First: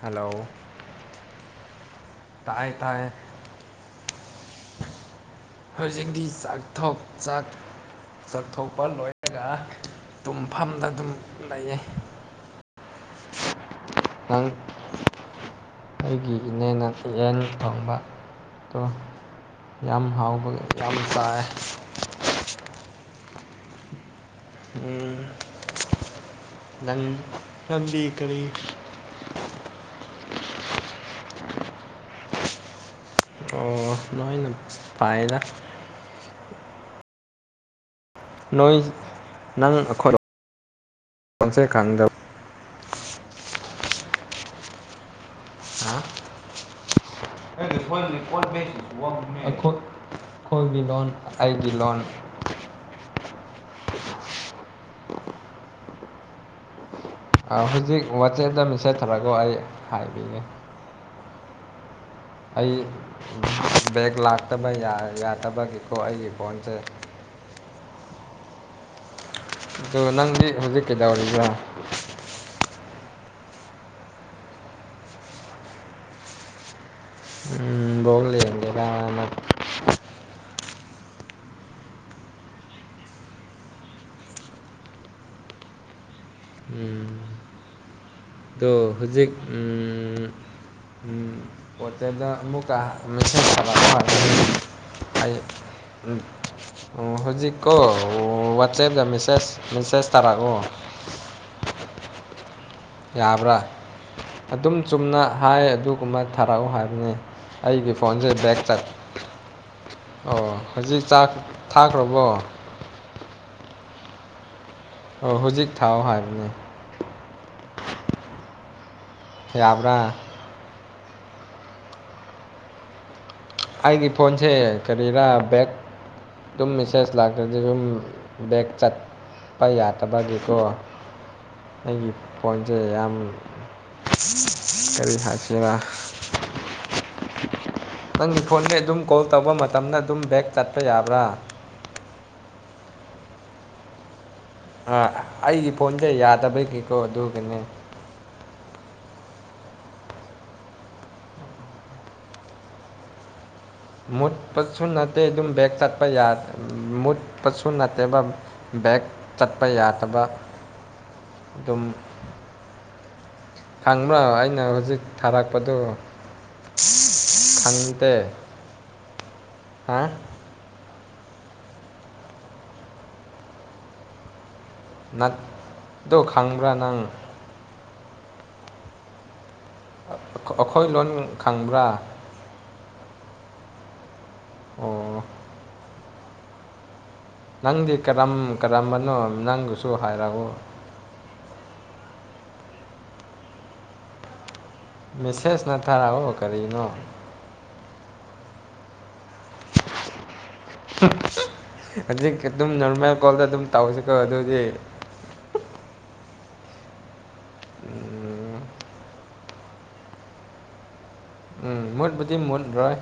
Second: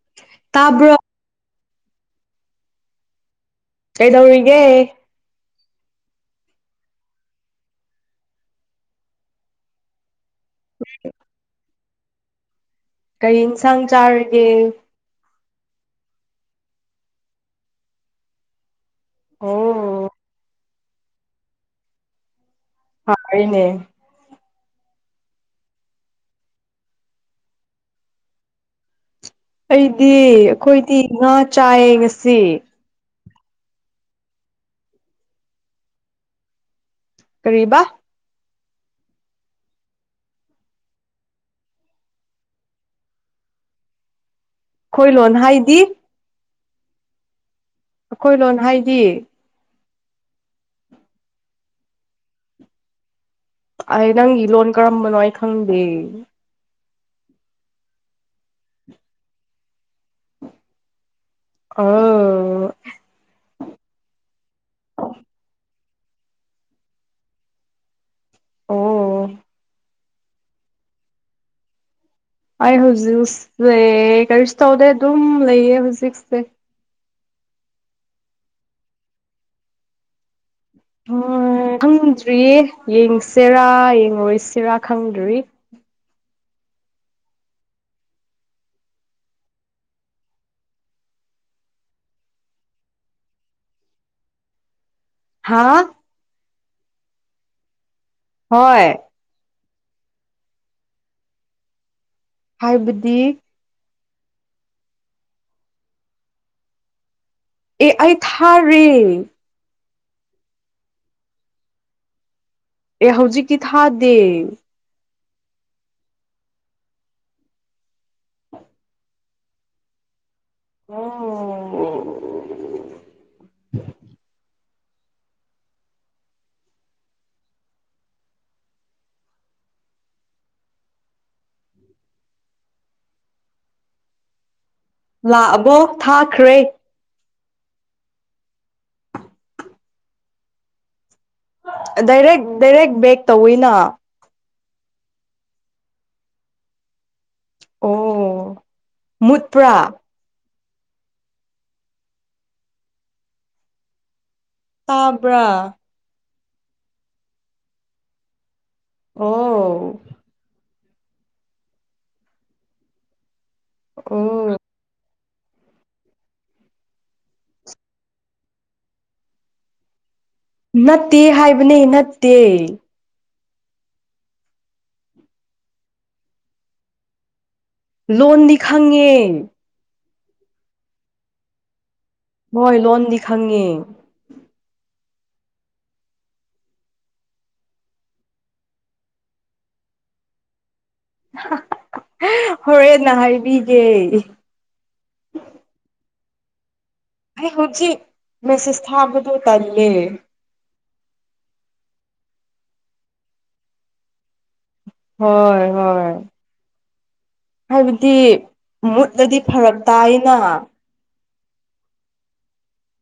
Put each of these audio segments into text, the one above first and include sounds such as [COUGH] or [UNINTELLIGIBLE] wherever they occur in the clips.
hello ꯇꯥꯕ꯭ꯔꯣ ꯇꯥꯏꯌꯦ ꯇꯥꯏꯌꯦ ꯀꯩꯗꯧꯔꯤꯒꯦ ꯍꯧꯖꯤꯛꯗꯤ ꯆꯥꯛꯊ ꯆꯥꯛ ꯆꯥꯛꯊꯣꯛꯄ ꯂꯣꯏꯔꯒ ꯇꯨꯝꯐꯝꯗ ꯑꯗꯨꯝ ꯂꯩꯌꯦ ꯀꯔꯤ ꯏꯟꯁꯥꯡ ꯆꯥꯔꯒꯦ ꯅꯪ ꯑꯩꯒꯤ ꯏꯅꯦꯅ ꯌꯦꯟ ꯊꯪꯕꯗꯣ ꯑꯣ ꯌꯥꯝ ꯍꯥꯎꯕꯒꯤ ꯌꯥꯝꯁꯥꯏ ꯍꯅꯦ ꯎꯝ ꯅꯟ ꯅ ꯀꯔꯤ ꯑꯩꯗꯤ ꯑꯩꯈꯣꯏꯗꯤ ꯉꯥ ꯆꯥꯏꯌꯦ ꯉꯁꯤ ꯑꯣ ꯅꯣꯏꯅ ꯄꯥꯏꯗ ꯀꯔꯤꯕꯥ ꯅꯣꯏ ꯅꯪ ꯑꯩꯈꯣꯏꯣꯟꯁꯩꯀꯥꯟꯗ ꯑꯩꯈꯣꯏ ꯂꯣꯟ ꯍꯥꯏꯗꯤ ꯑꯩꯈꯣꯏ ꯂꯣꯟ ꯣꯏ ꯍꯥꯏꯗꯤ ꯑꯩꯈꯣꯏꯒꯤ ꯂꯣꯟ ꯑꯩꯒꯤ ꯂꯣꯟ ꯑꯩ ꯅꯪꯒꯤ ꯂꯣꯟ ꯀꯔꯝꯕꯅꯣ ꯑꯩ ꯈꯪꯗꯦ ꯍꯧꯖꯤꯛ ꯋꯥꯆꯦꯞꯇ ꯃꯦꯁꯦꯖ ꯊꯧꯔꯒꯣ ꯑꯩ ꯍꯥꯏꯕꯤꯒꯦ ꯑꯣ ꯑꯩ ꯕꯦꯦꯛ ꯂꯥꯛꯇꯕ ꯌꯥꯗꯕꯒꯤꯀꯣ ꯑꯩꯒꯤ ꯐꯣꯟꯁꯦ ꯑꯣ ꯑꯗꯣ ꯅꯪꯗꯤ ꯍꯧꯖꯤꯛ ꯀꯩꯗꯧꯔꯤꯕ ꯑꯩ ꯍꯧꯖꯤꯛꯁꯦ ꯀꯔꯤꯁꯨ ꯇꯧꯗꯦ ꯑꯗꯨꯝ ꯂꯩꯌꯦ ꯍꯧꯖꯤꯛꯁꯦ ꯎꯝ ꯂꯦ ꯎ ꯈꯪꯗ꯭ꯔꯤꯌꯦ ꯌꯦꯡꯁꯤꯔꯥ ꯌꯦꯡꯉꯣꯏꯁꯤꯔꯥ ꯈꯪꯗ꯭ꯔꯤ ꯎꯝ ꯑꯗꯣ ꯍꯧꯖꯤꯛ ꯄꯣꯠꯇꯦꯗ ꯑꯃꯨꯛꯀ ꯃꯦꯁꯦ ꯊꯔꯛꯄ ꯑꯩ [INAUDIBLE] ꯍꯥꯥ ꯍꯧꯖꯤꯛꯀꯣ ꯍꯣꯏ ꯋꯥꯆꯦꯞꯇ ꯃꯦꯁꯦꯁ ꯃꯦꯁꯦꯁ ꯊꯥꯔꯛꯑꯣ ꯍꯥꯏꯕ ꯌꯥꯕ꯭ꯔꯥ ꯑꯗꯨꯝ ꯆꯨꯝꯅ ꯍꯥꯏ ꯑꯗꯨꯒꯨꯝꯕ ꯊꯥꯔꯛꯎ ꯍꯥꯏꯕꯅꯦ ꯑꯦ ꯑꯩꯒꯤ ꯑꯩ ꯐꯣꯟꯁꯦ ꯕꯦꯛ ꯆꯠ ꯊꯥꯔꯦ ꯑꯣ ꯍꯧꯖꯤꯛ ꯊꯥꯈ꯭ꯔꯕꯣ ꯑꯦ ꯍꯧꯖꯤꯛꯀꯤ ꯊꯥꯗꯦ ꯑꯣ ꯍꯧꯖꯤꯛ ꯊꯥꯎ ꯍꯥꯏꯕꯅꯦ ꯌꯥꯕ꯭ꯔꯥ ꯑꯣ ꯑꯩꯒꯤ ꯐꯣꯟꯁꯦ ꯀꯔꯤꯔꯥ ꯕꯦꯛ ꯑꯗꯨꯝ ꯃꯦꯁꯦꯁ ꯂꯥꯛꯇ꯭ꯔꯗꯤ ꯁꯨꯝ ꯕꯦꯛ ꯆꯠ ꯄ ꯌꯥꯗꯕꯒꯤꯀꯣ ꯑꯩꯒꯤ ꯐꯣꯟꯁꯦ ꯌꯥꯝ ꯀꯔꯤ ꯍꯥꯏꯁꯤꯔꯥ ꯂꯥꯛꯑꯕꯣ ꯊꯥꯈ꯭ꯔꯦ ꯅꯪꯒꯤ ꯐꯣꯟꯗꯤ ꯑꯗꯨꯝ ꯀꯣꯜ ꯇꯧꯕ ꯃꯇꯝꯗ ꯑꯗꯨꯝ ꯕꯦꯛ ꯆꯠꯄ ꯌꯥꯕ꯭ꯔꯥ ꯗꯥꯏꯔꯦꯛ ꯗꯥꯏꯔꯦꯛ ꯕꯦꯛ ꯇꯧꯋꯤꯅ ꯑꯩꯒꯤ ꯐꯣꯟꯁꯦ ꯌꯥꯗꯕꯩꯒꯤꯀꯣ ꯑꯗꯨꯒꯤꯅꯦ ꯑꯣ ꯃꯨꯠꯄ꯭ꯔꯥ ꯃꯨꯠꯄꯁꯨ ꯅꯠꯇꯦ ꯇꯥꯕ꯭ꯔꯥ ꯑꯗꯨꯝ ꯕꯦꯛ ꯆꯠꯄ ꯃꯨꯠꯄꯁꯨ ꯅꯠꯇꯦꯕ ꯕꯦꯛꯛ ꯆꯠꯄ ꯑꯣ ꯌꯥꯗꯕ ꯑꯗꯨꯝ ꯈꯪꯕ꯭ꯔꯣ ꯑꯣ ꯑꯩꯅ ꯍꯧꯖꯤꯛ ꯊꯥꯔꯛꯄꯗꯨ ꯈꯪꯗꯦ ꯍꯥꯥ ꯅꯠꯇꯦ ꯍꯥꯏꯕꯅꯤ ꯅꯠꯇꯦ ꯅꯠꯇꯣ ꯈꯪꯕ꯭ꯔꯥ ꯅꯪ ꯂꯣꯟꯗꯤ ꯈꯪꯉꯦ ꯑꯩꯈꯣꯏ ꯂꯣꯟ ꯈꯪꯕ꯭ꯔꯥ ꯍꯣꯏ ꯂꯣꯟꯗꯤ ꯈꯪꯉꯦ ꯑꯣ ꯅꯪꯗꯤ ꯀꯔꯝ ꯀꯔꯝꯕꯅꯣ ꯅꯪꯗꯨꯁꯨ ꯍꯥꯏꯔꯛꯎ ꯍꯣꯔꯦꯟꯅ ꯍꯥꯏꯕꯤꯒꯦ ꯃꯦꯁꯦꯁꯅ ꯊꯥꯔꯛꯑꯣ ꯀꯔꯤꯅꯣ ꯑꯩ ꯍꯧꯖꯤꯛ ꯃꯦꯁꯦꯁ ꯊꯥꯕꯗ ꯇꯜꯂꯦ ꯑꯗꯨꯒꯤꯗꯨꯝ ꯅꯣꯔꯃꯦꯜ ꯀꯣꯜꯗ ꯑꯗꯨꯝ ꯇꯧꯁꯤꯀꯣ ꯑꯗꯨꯗꯤ ꯍꯣꯏ ꯍꯣꯏ ꯍꯥꯏꯕꯗꯤ ꯎꯝ ꯃꯨꯠꯂꯗꯤ ꯐꯔꯛ ꯇꯥꯏꯅ ꯎ ꯃꯨꯠꯄꯨꯗꯤ ꯃꯨꯠ ꯂꯣꯏ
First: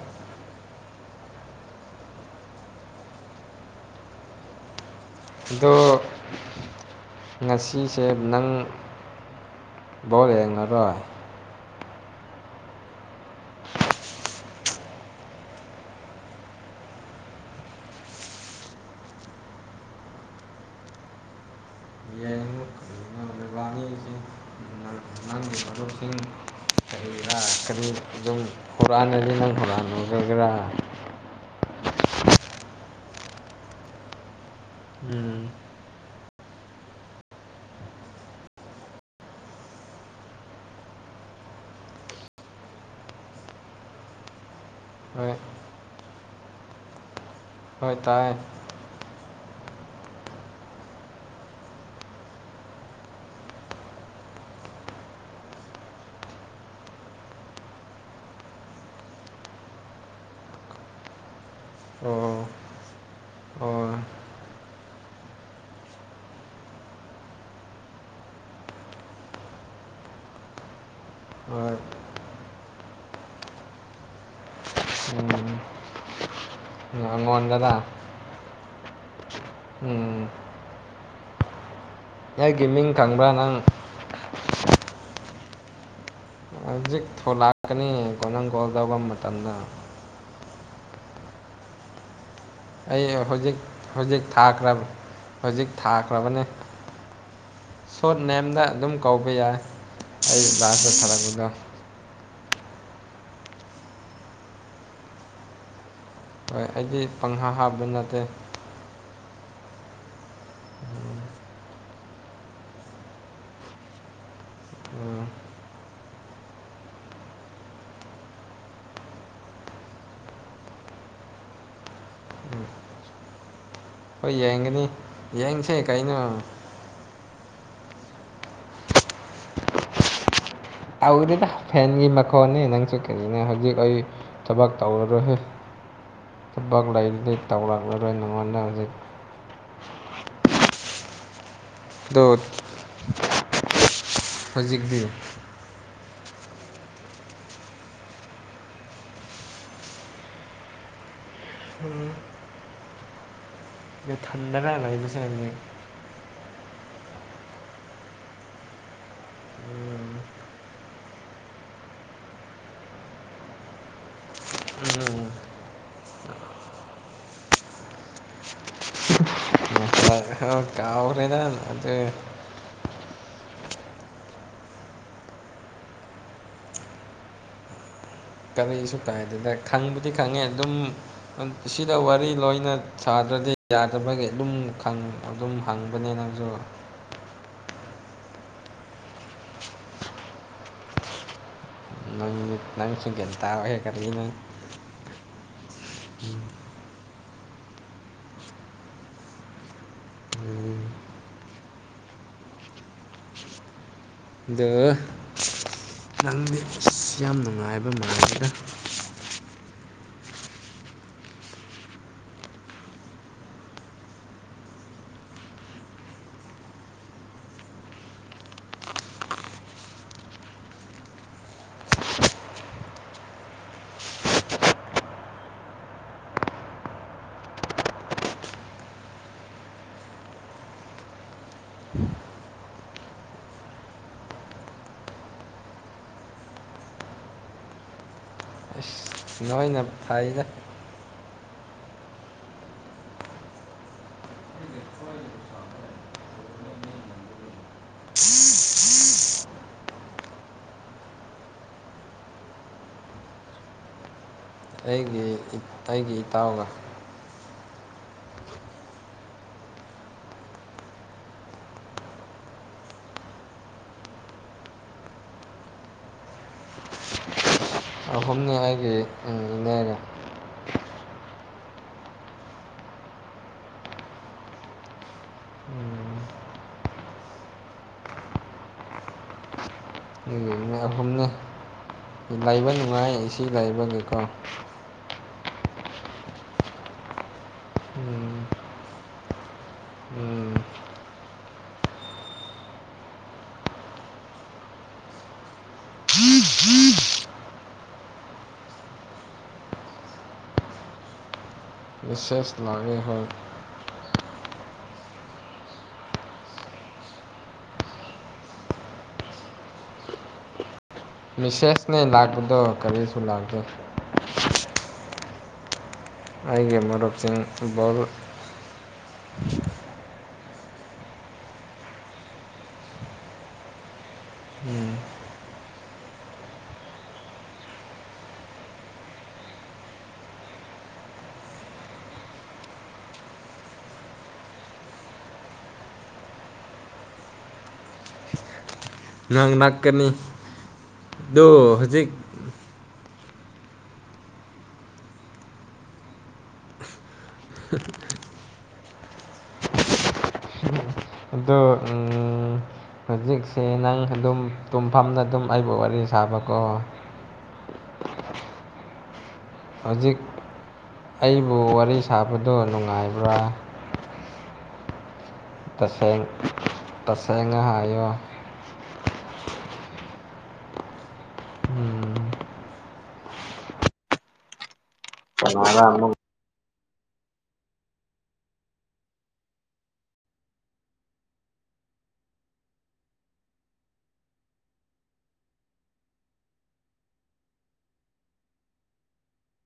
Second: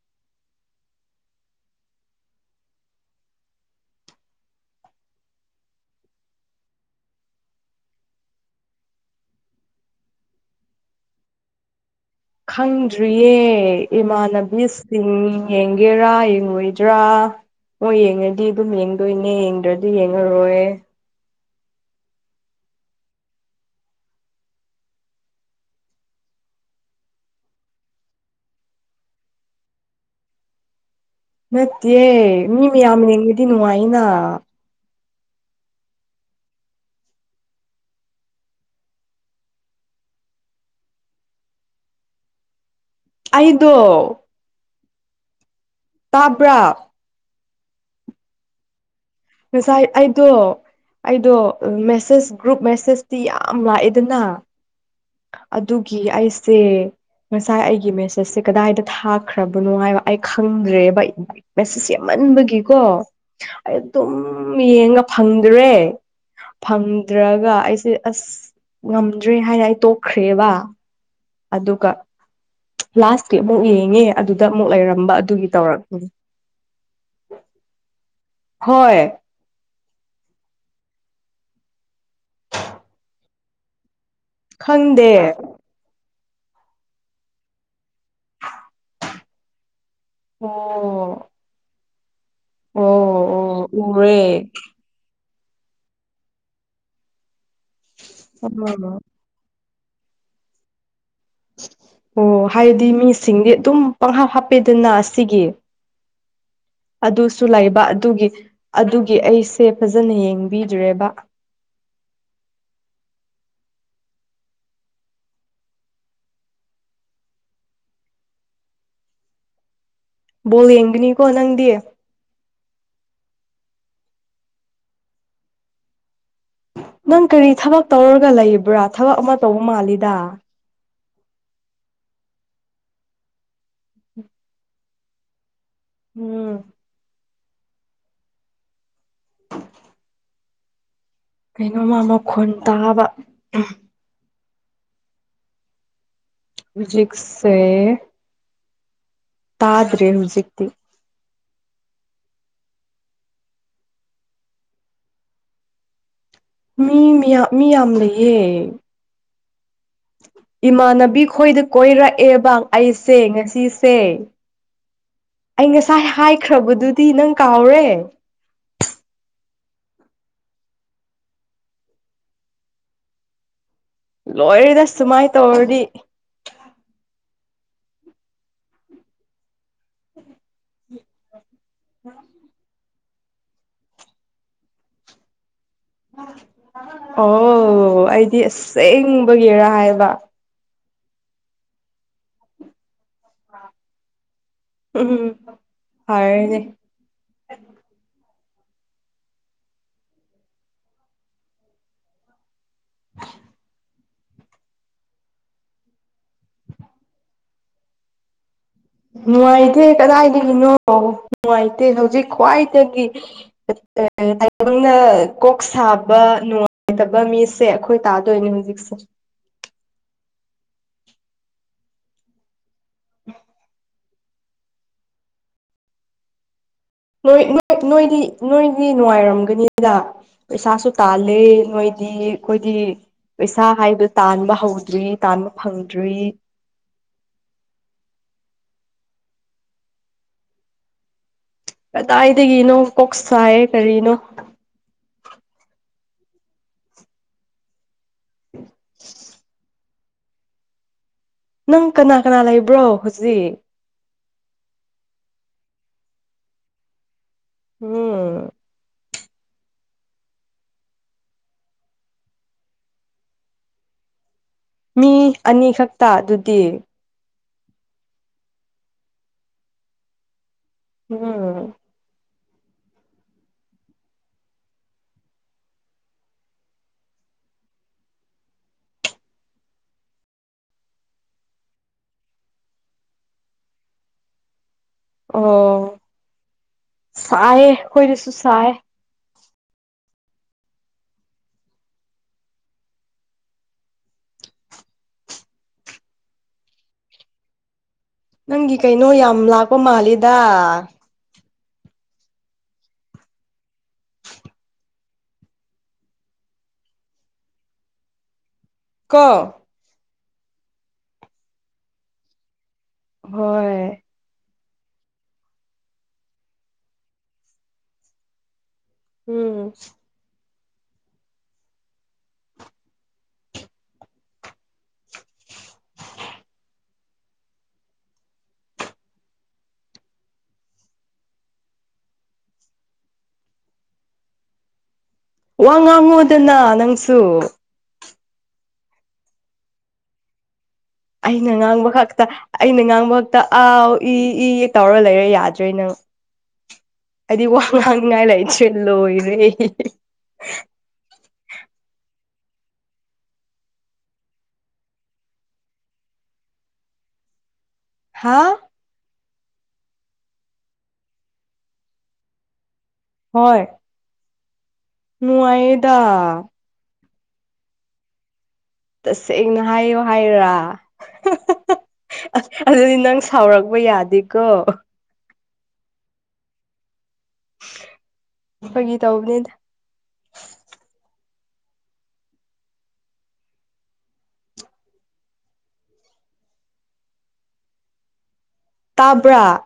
ꯑꯗꯣ ꯉꯁꯤꯁꯦ ꯅꯪ ꯕꯣꯜ ꯌꯦꯡꯉꯔꯣꯏ ꯈꯪꯗ꯭ꯔꯤꯌꯦ ꯏꯃꯥꯟꯅꯕꯤꯁꯤꯡ ꯌꯦꯡꯒꯦꯔꯥ ꯌꯦꯡꯉꯣꯏꯗ꯭ꯔꯥ ꯃꯣꯏ ꯌꯦꯡꯉꯗꯤ ꯑꯗꯨꯝ ꯌꯦꯡꯗꯣꯏꯅꯦ ꯌꯦꯡꯗ꯭ꯔꯗꯤ ꯌꯦꯡꯉꯔꯣꯏ ꯌꯦꯡꯉꯣꯏ [UNINTELLIGIBLE] ꯎꯝ [UNINTELLIGIBLE] [UNINTELLIGIBLE] ꯅꯠꯇꯦ ꯃꯤ ꯃꯌꯥꯝ ꯌꯦꯡꯕꯗꯤ ꯅꯨꯡꯉꯥꯏꯅ ꯎꯝ ꯑꯩꯗꯣ ꯍꯣꯏ ꯇꯥꯕ꯭ꯔꯥ ꯍꯣꯏ ꯇꯥꯢ ꯉꯁꯥꯏ ꯑꯩꯗꯣ ꯑꯩꯗꯣ ꯃꯦꯁꯦꯁ ꯒ꯭ꯔꯨꯞ ꯃꯦꯁꯦꯁꯇꯤ ꯌꯥꯝ ꯂꯥꯛꯢꯗꯅ ꯑꯗꯨꯒꯤ ꯑꯩꯁꯦ ꯉꯁꯥꯏ ꯑꯩꯒꯤ ꯃꯦꯁꯦꯁꯁꯦ ꯀꯗꯥꯏꯗ ꯊꯥꯈ꯭ꯔꯕꯅꯣ ꯍꯥꯏꯕ ꯑꯩ ꯈꯪꯗ꯭ꯔꯦꯕ ꯑꯩ ꯃꯦꯁꯦꯁ ꯑꯣ ꯌꯥꯝꯃꯟꯕꯒꯤꯀꯣ ꯑꯩ ꯑꯣ ꯑꯗꯨꯝ ꯌꯦꯡꯉ ꯐꯪꯗ꯭ꯔꯦ ꯐꯪꯗ꯭ꯔꯒ ꯑꯩꯁꯦ ꯑꯁ ꯉꯝꯗ꯭ꯔꯦ ꯍꯥꯏꯅ ꯑꯩ ꯇꯣꯛꯈ꯭ꯔꯦꯕ ꯍꯣꯏ ꯑꯗꯨꯒ ꯂꯥꯁꯀꯤ ꯑꯃꯨꯛ ꯌꯦꯡꯉꯦ ꯑꯗꯨꯗ ꯑꯃꯨꯛ ꯂꯩꯔꯝꯕ ꯎꯝ ꯑꯗꯨꯒꯤ ꯇꯧꯔꯛꯅꯤ ꯃꯣꯟꯒꯗ ꯍꯣꯏ ꯎꯝ ꯑꯩꯒꯤ ꯃꯤꯡ ꯈꯪꯕ꯭ꯔꯥ ꯅꯪ ꯈꯪꯗꯦ ꯍꯧꯖꯤꯛ ꯊꯣꯛ ꯂꯥꯛꯀꯅꯤꯀꯣ ꯅꯪ ꯀꯣꯜ ꯇꯧꯕ ꯃꯇꯝꯗ ꯑꯣ ꯑꯣ ꯑꯩ ꯍꯧꯖꯤꯛ ꯑꯣ ꯎꯔꯦ ꯍꯧꯖꯤꯛ ꯊꯥꯈ꯭ꯔꯕ ꯍꯧꯖꯤꯛ ꯊꯥꯈ꯭ꯔꯕꯅꯦ ꯁꯣꯔꯠ ꯅꯦꯝꯗ ꯑꯗꯨꯝ ꯀꯧꯕ ꯕ ꯌꯥꯏ ꯑꯩ ꯂꯥꯁꯇ ꯁꯔꯒꯂ ꯑꯣ ꯍꯥꯏꯗꯤ ꯃꯤꯁꯤꯡꯗꯤ ꯑꯗꯨꯝ ꯄꯪꯍꯥꯞ ꯍꯥꯞꯄꯦꯗꯅ ꯑꯁꯤꯒꯤ ꯍꯣꯏ ꯑꯩꯗꯤ ꯑꯗꯨꯁꯨ ꯄꯪꯍꯥ ꯂꯩꯕ ꯍꯥꯞꯄ ꯅꯠꯇꯦ ꯑꯗꯨꯒꯤ ꯑꯗꯨꯒꯤ ꯑꯩꯁꯦ ꯐꯖꯅ ꯌꯦꯡꯕꯤꯗ꯭ꯔꯦꯕ ꯑꯝ ꯕꯣꯜ ꯌꯦꯡꯒꯅꯤꯀꯣ ꯅꯪꯗꯤ ꯎꯝ ꯍꯣꯏ ꯌꯦꯡꯒꯅꯤ ꯌꯦꯡꯁꯦ ꯀꯩꯅꯣ ꯅꯪ ꯀꯔꯤ ꯊꯕꯛ ꯇꯧꯔꯒ ꯂꯩꯕ꯭ꯔꯥ ꯊꯕꯛ ꯑꯃ ꯇꯧꯕ ꯃꯥꯜꯂꯤꯗ ꯇꯧꯗꯦꯗ ꯐꯦꯟꯒꯤ ꯃꯈꯣꯟꯅꯦ ꯅꯪꯁꯨ ꯀꯔꯤꯅꯣ ꯍꯧꯖꯤꯛ ꯑꯩ ꯊꯕꯛ ꯇꯧꯔꯔꯣꯏꯣꯏ ꯎꯝ ꯊꯕꯛ ꯂꯩꯗꯒꯤ ꯇꯧꯔꯛꯂꯔꯣꯏ ꯅꯉꯣꯟꯗ ꯍꯧꯖꯤꯛ ꯀꯩꯅꯣꯝꯃ ꯑꯗꯣ ꯃꯈꯣꯟ ꯇꯥꯕ ꯍꯧꯖꯤꯛꯇꯤ ꯍꯧꯖꯤꯛꯁꯦ ꯇꯥꯗ꯭ꯔꯦ ꯍꯧꯖꯤꯛꯇꯤ ꯎꯝ [UNINTELLIGIBLE] ꯃꯤ ꯃꯌꯥ ꯃꯤ ꯌꯥꯝ ꯂꯩꯌꯦ ꯎꯝ ꯏꯃꯥꯟꯅꯕꯤ ꯈꯣꯏꯗ ꯀꯣꯏꯔꯛꯑꯦꯕꯪ ꯑꯩꯁꯦ ꯉꯁꯤꯁꯦ ꯎꯝ ꯑꯩ ꯉꯁꯥꯏ ꯍꯥꯏꯈ꯭ꯔꯕꯗꯨꯗꯤ ꯅꯪ ꯀꯥꯎꯔꯦ ꯍ ꯀꯥꯎ꯭ꯔꯦꯗ ꯑꯗꯨꯗ ꯂꯣꯏꯔꯤꯗ ꯁꯨꯃꯥꯏ ꯇꯧꯔꯤ ꯀꯔꯤꯁꯨ ꯀꯥꯏꯗꯅ ꯈꯪꯕꯨꯗꯤ ꯈꯪꯉꯦ ꯑꯗꯨꯝ ꯁꯤꯗ ꯋꯥꯔꯤ ꯂꯣꯏꯅ ꯁꯥꯗ꯭ꯔꯗꯤ ꯌꯥꯗꯕꯒꯤ ꯑꯗꯨꯝ ꯑꯗꯨꯝ ꯍꯪꯕꯅꯦ ꯅꯪꯁꯨ ꯑꯣ ꯑꯩꯗꯤ ꯑꯁꯦꯡꯕꯒꯤꯔ ꯍꯥꯏꯕ [UNINTELLIGIBLE] ꯎꯝ ꯎꯝ ꯐꯔꯅꯦ ꯑꯗ ꯅꯪ ꯌꯥꯝ ꯅꯨꯡꯉꯥꯏꯕ ꯃꯁꯤꯔ ꯅꯨꯡꯉꯥꯏꯇꯦ ꯀꯗꯥꯏꯗꯒꯤꯅꯣ ꯅꯨꯡꯉꯥꯏꯇꯦ ꯍꯧꯖꯤꯛ ꯈ꯭ꯋꯥꯏꯗꯒꯤ ꯇꯥꯏꯕꯪꯅ ꯀꯣꯛ ꯁꯥꯕ ꯅꯨꯡꯉꯥꯏꯇꯕ ꯃꯤ ꯁꯦ ꯑꯩꯈꯣꯏ ꯇꯥꯗꯣꯏꯅꯦ ꯍꯧꯖꯤꯛꯁꯦ ꯅꯣꯏ ꯅꯣꯏ ꯅꯣꯏꯗꯤ ꯅꯣꯏꯗꯤ ꯅꯨꯡꯉꯥꯏꯔꯝꯒꯅꯤꯗ ꯄꯩꯁꯁꯨ ꯇꯥꯂꯦ ꯅꯣꯏꯗꯤ ꯑꯩꯈꯣꯏꯗꯤ ꯄꯩꯁꯥ ꯍꯥꯏꯕꯗꯨ ꯇꯥꯟꯕ ꯍꯧꯗ꯭ꯔꯤ ꯇꯥꯟꯕ ꯐꯪꯗ꯭ꯔꯤ ꯑꯁ ꯅꯣꯏꯅ ꯐꯥꯏꯅ ꯀꯗꯥꯏꯗꯒꯤꯅꯣ ꯀꯣꯛ ꯁꯥꯏꯌꯦ ꯀꯔꯤꯅꯣ [INAUDIBLE] ꯅꯪ ꯀꯅꯥ ꯀꯅꯥ ꯂꯩꯕ꯭ꯔꯣ ꯍꯧꯖꯤꯛ ꯑꯩꯒꯤ ꯑꯩꯒꯤ ꯏꯇꯥꯎꯒ ꯎꯝ ꯃꯤ ꯑꯅꯤ ꯈꯛꯇ ꯑꯗꯨꯗꯤ ꯑꯍꯨꯝꯅꯦ ꯑꯩꯒꯤꯅꯦꯔꯦ ꯎꯝ ꯑꯗꯨꯒꯤꯅꯤ ꯑꯍꯨꯝꯅꯤ ꯂꯩꯥꯏꯕ ꯅꯨꯡꯉꯥꯏ ꯏ ꯂꯩꯥꯏꯕꯒꯤꯀꯣ ꯑꯣ ꯁꯥꯏ ꯀꯣꯏꯗꯁꯨ ꯁꯥꯏ ꯅꯪꯒꯤ ꯀꯩꯅꯣ ꯌꯥꯝ ꯂꯥꯛꯄ ꯃꯥꯜꯂꯤꯗ ꯁꯦꯁ ꯂꯥꯛꯦ ꯍꯣꯏ ꯀ ꯃꯤꯁꯦꯁꯅꯦ ꯂꯥꯥꯛꯄꯗꯣ ꯀꯔꯤꯁ ꯍꯣꯏ ꯑꯩꯒꯤ ꯃꯔꯨꯞꯁꯤꯡ ꯕꯣꯜ ꯎꯝ ꯎꯝ ꯇꯥꯗꯔꯦ [INAUDIBLE] ꯋꯥꯉꯉꯨꯗꯅ ꯅꯪꯁꯨ ꯅꯪ ꯅꯛꯀꯅꯤ ꯑꯩꯅ ꯉꯥꯡꯕ ꯈꯛꯇ ꯑꯩꯅ ꯉꯥꯡꯕ ꯈꯛꯇ ꯑꯥꯎ ꯏ ꯏ ꯇꯧꯔ ꯂꯩꯔ ꯌꯥꯗ꯭ꯔꯦ ꯅꯪ ꯍꯥꯏꯗꯤ ꯋꯥ ꯉꯥꯡꯅꯤꯡꯉꯥꯏ ꯂꯥꯏꯁꯨꯦ ꯂꯣꯏꯔꯦ ꯑꯗꯣ ꯎꯝ ꯍꯧꯖꯤꯛꯁꯦ ꯅꯪ ꯑꯗꯨꯝ ꯇꯨꯝꯐꯝꯅ ꯑꯗꯨꯝ ꯑꯩꯕꯨ ꯋꯥꯔꯤ ꯁꯥꯕꯀꯣ ꯍꯥꯥ ꯍꯧꯖꯤꯛ ꯑꯩꯕꯨ ꯋꯥꯔꯤ ꯁꯥꯕꯗꯣ ꯅꯨꯡꯉꯥꯏꯕ ꯍꯣꯏ ꯅꯨꯡꯉꯥꯏꯌꯦꯗ ꯇꯁꯦꯡ ꯇꯁꯦꯡꯅ ꯍꯥꯏꯣ ꯇꯁꯦꯡꯅ ꯍꯥꯏꯌꯣ ꯍꯥꯏꯔꯥ ꯎꯝ, ꯑꯁ ꯑꯗꯨꯗꯤ ꯅꯪ ꯁꯥꯎꯔꯛꯄ ꯌꯥꯗꯦꯀꯣ [INAUDIBLE] ꯐꯒꯤ ꯇꯅꯤ ꯇꯥꯕ꯭ꯔꯥ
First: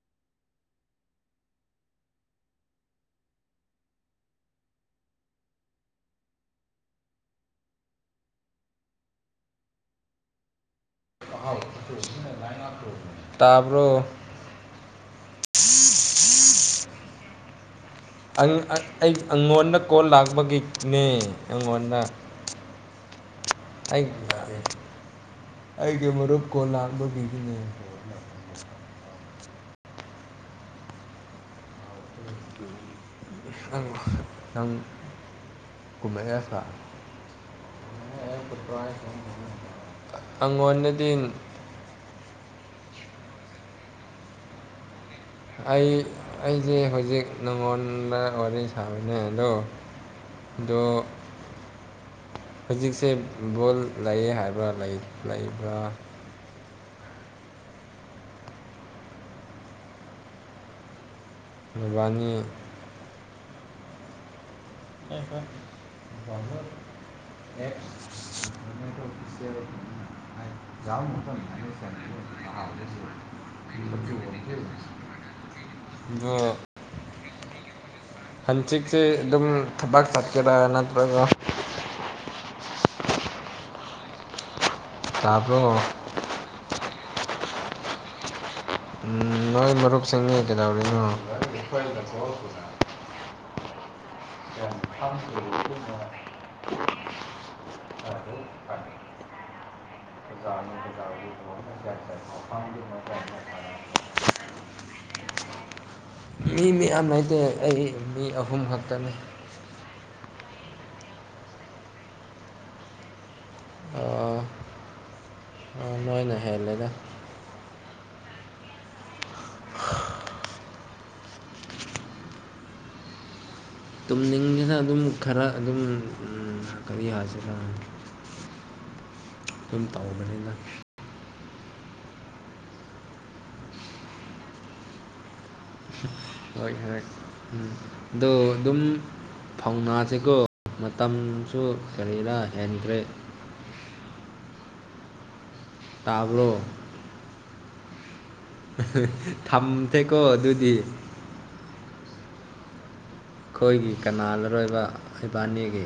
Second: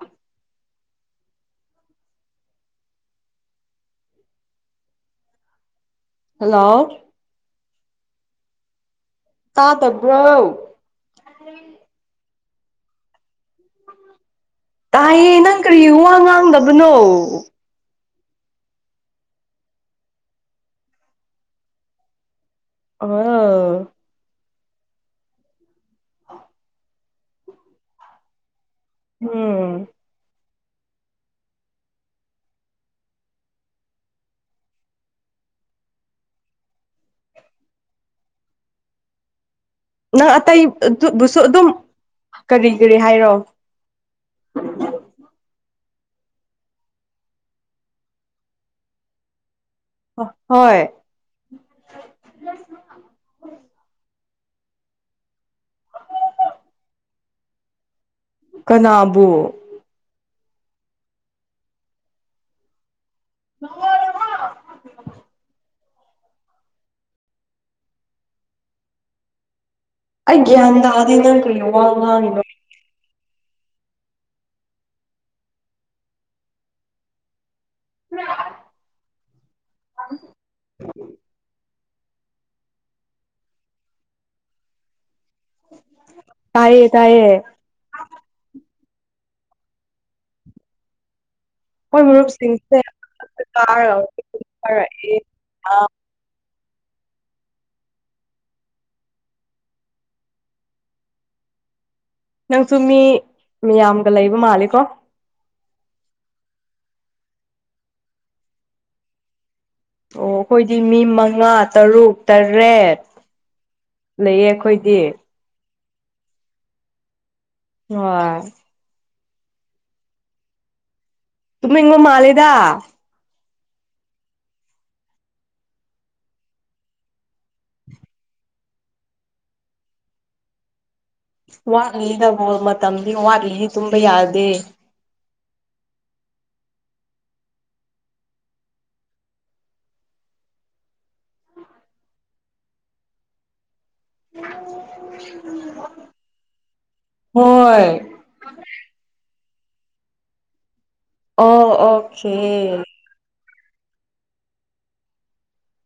ꯍꯜꯂꯣ ꯇꯥꯗꯔꯕ ꯇꯥꯕ꯭ꯔꯣ ꯇꯥꯏꯌꯦ ꯅꯪ ꯀꯔꯤ ꯋꯥ ꯉꯥꯡꯗꯕꯅꯣ ꯑꯩ ꯑꯩꯉꯣꯟꯗ ꯀꯣꯜ ꯂꯥꯛꯄꯒꯤꯅꯦ ꯑꯩꯉꯣꯟꯗ ꯑꯥ ꯑꯩ ꯑꯩꯒꯤ ꯃꯔꯨꯞ ꯀꯣ ꯂꯥꯡꯥꯟꯕ ꯃꯤꯒꯤꯅꯤ ꯎꯝ ꯑꯪ ꯀꯨꯝꯃꯦꯩ ꯁꯥꯇ ꯅꯪ ꯑꯇꯩ ꯑꯗꯨꯕꯨꯁꯨ ꯑꯗꯨꯝ ꯀꯔꯤ ꯀꯔꯤ ꯍꯥꯏꯔꯣ ꯑꯩ ꯑꯩꯁꯦ ꯍꯧꯖꯤꯛ ꯅꯉꯣꯟꯗ ꯋꯥꯔꯤ ꯁꯥꯕꯅꯦ ꯑꯗꯣ ꯍꯣꯏ ꯑꯗꯣ ꯍꯧꯖꯤꯛꯁꯦ ꯕꯣꯜ ꯂꯩꯌꯦ ꯍꯥꯏꯕ꯭ꯔꯥ ꯂꯩꯕ꯭ꯔꯥ ꯀꯅꯥꯕꯨ ꯃꯕꯥꯅꯤ ꯅꯉ ꯑꯩꯣꯏ ꯑꯦ ꯑ ꯑꯩ ꯒ꯭ꯌꯥꯟ ꯇꯥꯑꯗꯦ ꯅꯪ ꯀꯔꯤ ꯋꯥ ꯉꯥꯡꯉꯤꯅꯣ ꯑꯗꯨꯒ ꯍꯟꯆꯤꯛꯁꯤꯦ ꯑꯗꯨꯝ ꯊꯕꯥꯛ ꯆꯠꯀꯦꯔꯥ ꯅꯠꯇ꯭ꯔꯒ ꯇꯄ꯭ꯔꯣ ꯇꯥꯏꯌꯦ ꯇꯥꯏꯌꯦ ꯎ ꯅꯣꯏ ꯃꯔꯨꯞ ꯁꯪꯉ ꯀꯗꯧꯔꯤꯅꯣ ꯃꯣꯏ ꯃꯔꯨꯞꯁꯤꯡꯁꯦꯔ [INAUDIBLE] ꯇ ꯇꯦ ꯅꯪꯁꯨ ꯃꯤ ꯃꯌꯥꯝꯒ ꯂꯩꯕ ꯃꯥꯜꯂꯦꯀꯣ ꯃꯤ ꯃꯤ ꯌꯥꯝ ꯂꯩꯇꯦ ꯑꯩ ꯃꯤ ꯑꯍꯨꯝ ꯈꯛꯇꯅꯤ ꯑꯣ ꯑꯩꯈꯣꯏꯗꯤ ꯃꯤ ꯃꯉꯥ ꯇꯔꯨꯛ ꯇꯔꯦꯠ ꯂꯩꯌꯦ ꯑꯩꯈꯣꯏꯗꯤ ꯂꯣꯏꯅ ꯍꯦꯜꯂꯦꯗ ꯑꯣ ꯇꯨꯝꯃ ꯍꯪ ꯃꯥꯜꯗ ꯨꯡꯁꯤꯅ ꯑꯗꯨꯝ ꯈꯔ ꯑꯗꯨꯝ ꯀꯔꯤ ꯌꯥꯁꯤ ꯈ ꯑꯗꯨꯝ ꯇꯧꯕꯅꯤꯅ ꯋꯥꯠꯂꯤ ꯅꯕꯣ ꯃꯇꯝꯗꯤ ꯋꯥꯠꯂꯤꯗꯤ ꯇꯨꯝꯕ ꯌꯥꯗꯦ ꯍꯣꯏ ꯍꯣꯏ ꯎꯝ ꯑꯗꯣ ꯑꯗꯨꯝ ꯐꯧꯅꯥꯁꯤꯕꯨꯣ ꯃꯇꯝꯁꯨ ꯀꯔꯤꯗ ꯍꯦꯟꯈ꯭ꯔꯦ ꯑ ꯇꯥꯕ꯭ꯂꯣ ꯍꯣꯏ ꯊꯝꯊꯦꯀꯣ ꯑꯗꯨꯗꯤ ꯑ ꯑꯣ ꯑꯩꯈꯣꯏꯒꯤ ꯀꯅꯥ ꯂꯔꯣꯏꯕ ꯏꯕꯥꯅꯤꯒꯤ